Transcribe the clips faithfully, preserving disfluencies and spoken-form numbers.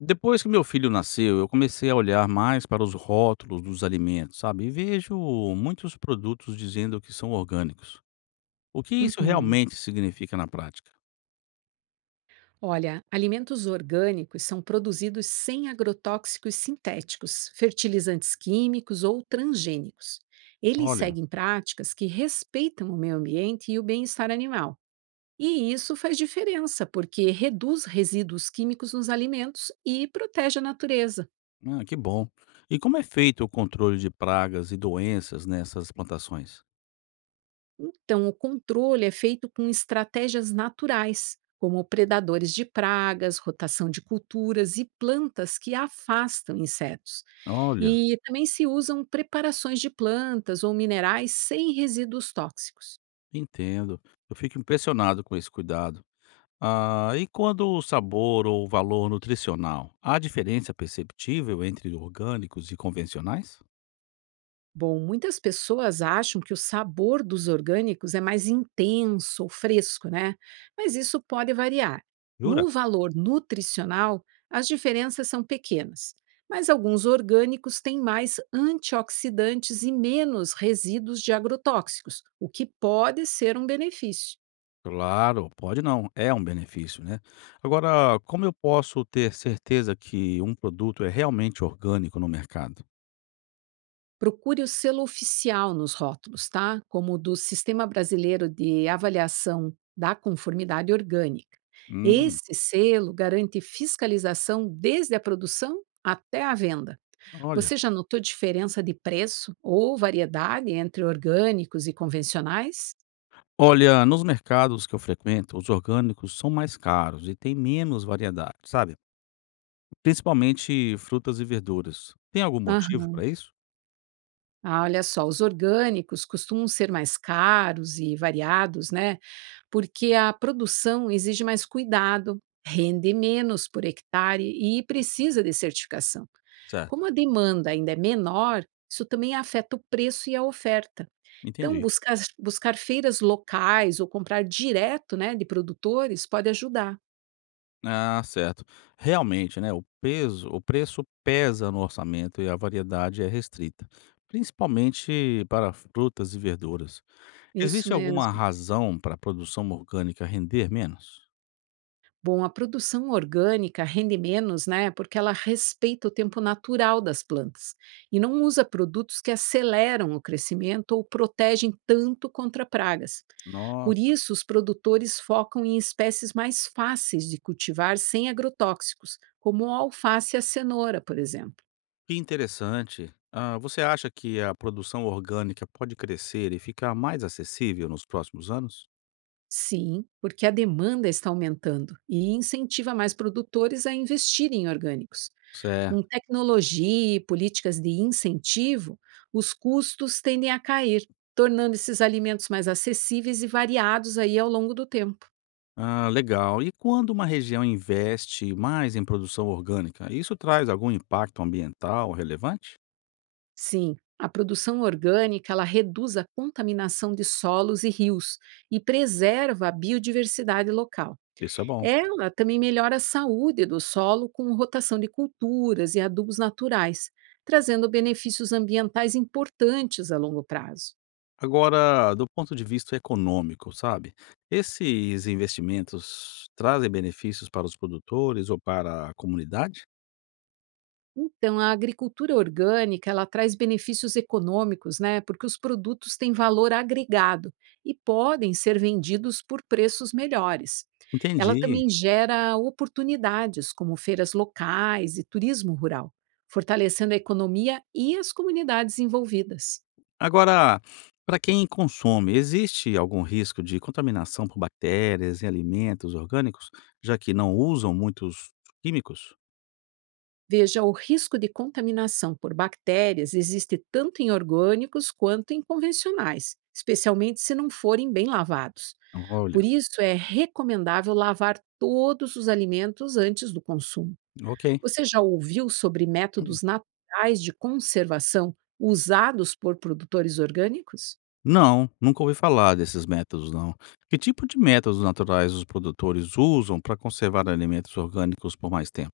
Depois que meu filho nasceu, eu comecei a olhar mais para os rótulos dos alimentos, sabe? E vejo muitos produtos dizendo que são orgânicos. O que isso Uhum. realmente significa na prática? Olha, alimentos orgânicos são produzidos sem agrotóxicos sintéticos, fertilizantes químicos ou transgênicos. Eles Olha, seguem práticas que respeitam o meio ambiente e o bem-estar animal. E isso faz diferença, porque reduz resíduos químicos nos alimentos e protege a natureza. ah, que bom. E como é feito o controle de pragas e doenças nessas plantações? Então, o controle é feito com estratégias naturais, como predadores de pragas, rotação de culturas e plantas que afastam insetos. Olha, E também se usam preparações de plantas ou minerais sem resíduos tóxicos. entendo. Eu fico impressionado com esse cuidado. Ah, e quando o sabor ou o valor nutricional? Há diferença perceptível entre orgânicos e convencionais? Bom, muitas pessoas acham que o sabor dos orgânicos é mais intenso ou fresco, né? Mas isso pode variar. Jura? No valor nutricional, as diferenças são pequenas, mas alguns orgânicos têm mais antioxidantes e menos resíduos de agrotóxicos, o que pode ser um benefício. Claro, pode não, é um benefício, né. Agora, como eu posso ter certeza que um produto é realmente orgânico no mercado? Procure o selo oficial nos rótulos, tá? Como o do Sistema Brasileiro de Avaliação da Conformidade Orgânica. Hum, Esse selo garante fiscalização desde a produção até a venda. olha. Você já notou diferença de preço ou variedade entre orgânicos e convencionais? Olha, nos mercados que eu frequento, os orgânicos são mais caros e tem menos variedade, sabe, principalmente frutas e verduras. Tem algum motivo Aham. para isso? Ah, olha só, os orgânicos costumam ser mais caros e variados, né? Porque a produção exige mais cuidado, rende menos por hectare e precisa de certificação. Certo, Como a demanda ainda é menor, isso também afeta o preço e a oferta. Então, entendi. buscar, buscar feiras locais ou comprar direto, né, de produtores pode ajudar. Ah, certo. Realmente, né, o peso o preço pesa no orçamento e a variedade é restrita, principalmente para frutas e verduras. Isso Existe alguma mesmo. razão para a produção orgânica render menos? Bom, a produção orgânica rende menos, né? Porque ela respeita o tempo natural das plantas e não usa produtos que aceleram o crescimento ou protegem tanto contra pragas. Por Nossa, isso, os produtores focam em espécies mais fáceis de cultivar sem agrotóxicos, como a alface e a cenoura, por exemplo. que interessante. Ah, você acha que a produção orgânica pode crescer e ficar mais acessível nos próximos anos? Sim, porque a demanda está aumentando e incentiva mais produtores a investirem em orgânicos. Certo. Com tecnologia e políticas de incentivo, os custos tendem a cair, tornando esses alimentos mais acessíveis e variados aí ao longo do tempo. Ah, legal. E quando uma região investe mais em produção orgânica, isso traz algum impacto ambiental relevante? Sim, a produção orgânica ela reduz a contaminação de solos e rios e preserva a biodiversidade local. Isso é bom. Ela também melhora a saúde do solo com rotação de culturas e adubos naturais, trazendo benefícios ambientais importantes a longo prazo. Agora, do ponto de vista econômico, sabe? Esses investimentos trazem benefícios para os produtores ou para a comunidade? Então, a agricultura orgânica, ela traz benefícios econômicos, né? Porque os produtos têm valor agregado e podem ser vendidos por preços melhores. Ela Entendi. também gera oportunidades, como feiras locais e turismo rural, fortalecendo a economia e as comunidades envolvidas. Agora, para quem consome, existe algum risco de contaminação por bactérias em alimentos orgânicos, já que não usam muitos químicos? Veja, o risco de contaminação por bactérias existe tanto em orgânicos quanto em convencionais, especialmente se não forem bem lavados. Por Olha, isso, é recomendável lavar todos os alimentos antes do consumo. ok. Você já ouviu sobre métodos naturais de conservação usados por produtores orgânicos? Não, nunca ouvi falar desses métodos, não. Que tipo de métodos naturais os produtores usam para conservar alimentos orgânicos por mais tempo?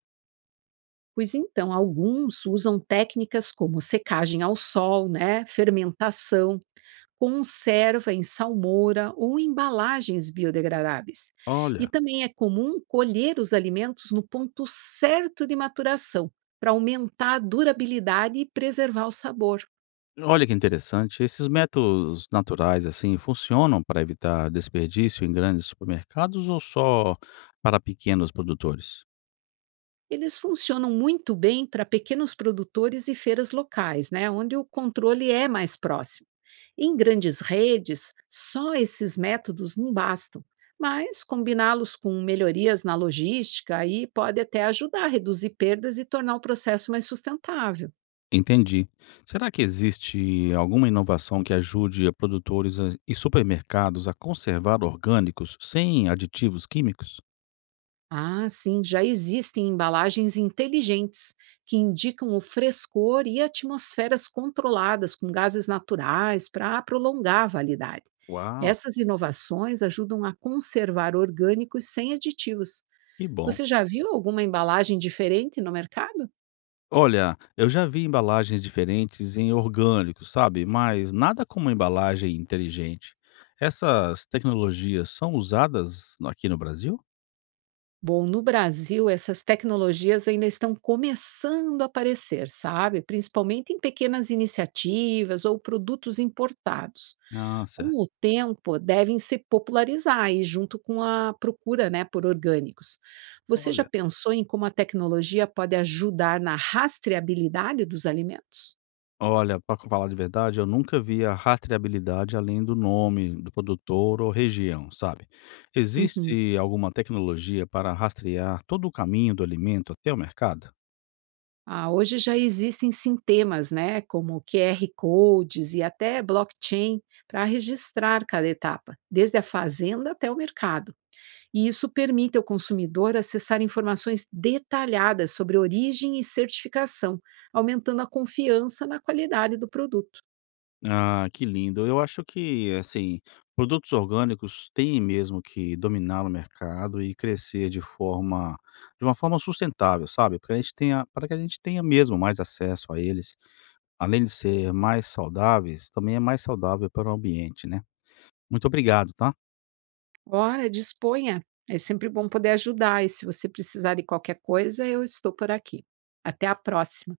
Pois então, alguns usam técnicas como secagem ao sol, né, fermentação, conserva em salmoura ou embalagens biodegradáveis. E Olha, também é comum colher os alimentos no ponto certo de maturação, para aumentar a durabilidade e preservar o sabor. olha que interessante. Esses métodos naturais, assim, funcionam para evitar desperdício em grandes supermercados ou só para pequenos produtores? Eles funcionam muito bem para pequenos produtores e feiras locais, né, onde o controle é mais próximo. Em grandes redes, só esses métodos não bastam, mas combiná-los com melhorias na logística aí pode até ajudar a reduzir perdas e tornar o processo mais sustentável. Entendi. Será que existe alguma inovação que ajude a produtores a- e supermercados a conservar orgânicos sem aditivos químicos? Ah, sim, já existem embalagens inteligentes que indicam o frescor e atmosferas controladas com gases naturais para prolongar a validade. Uau, Essas inovações ajudam a conservar orgânicos sem aditivos. que bom. Você já viu alguma embalagem diferente no mercado? Olha, eu já vi embalagens diferentes em orgânicos, sabe? Mas nada como embalagem inteligente. Essas tecnologias são usadas aqui no Brasil? Bom, no Brasil, essas tecnologias ainda estão começando a aparecer, sabe? Principalmente em pequenas iniciativas ou produtos importados. Ah, Com certo. o tempo, devem se popularizar e junto com a procura, né, por orgânicos. Você já Olha. pensou em como a tecnologia pode ajudar na rastreabilidade dos alimentos? Olha, para falar de verdade, eu nunca vi a rastreabilidade além do nome do produtor ou região, sabe. Uhum. Existe alguma tecnologia para rastrear todo o caminho do alimento até o mercado? Ah, hoje já existem sintemas, né, como Q R codes e até blockchain para registrar cada etapa, desde a fazenda até o mercado. E isso permite ao consumidor acessar informações detalhadas sobre origem e certificação, aumentando a confiança na qualidade do produto. Ah, que lindo. Eu acho que, assim, produtos orgânicos têm mesmo que dominar o mercado e crescer de forma de uma forma sustentável, sabe, porque a gente tenha para que a gente tenha mesmo mais acesso a eles. Além de ser mais saudáveis, também é mais saudável para o ambiente, né. Muito obrigado, tá. Ora, disponha! É sempre bom poder ajudar e se você precisar de qualquer coisa, eu estou por aqui. Até a próxima!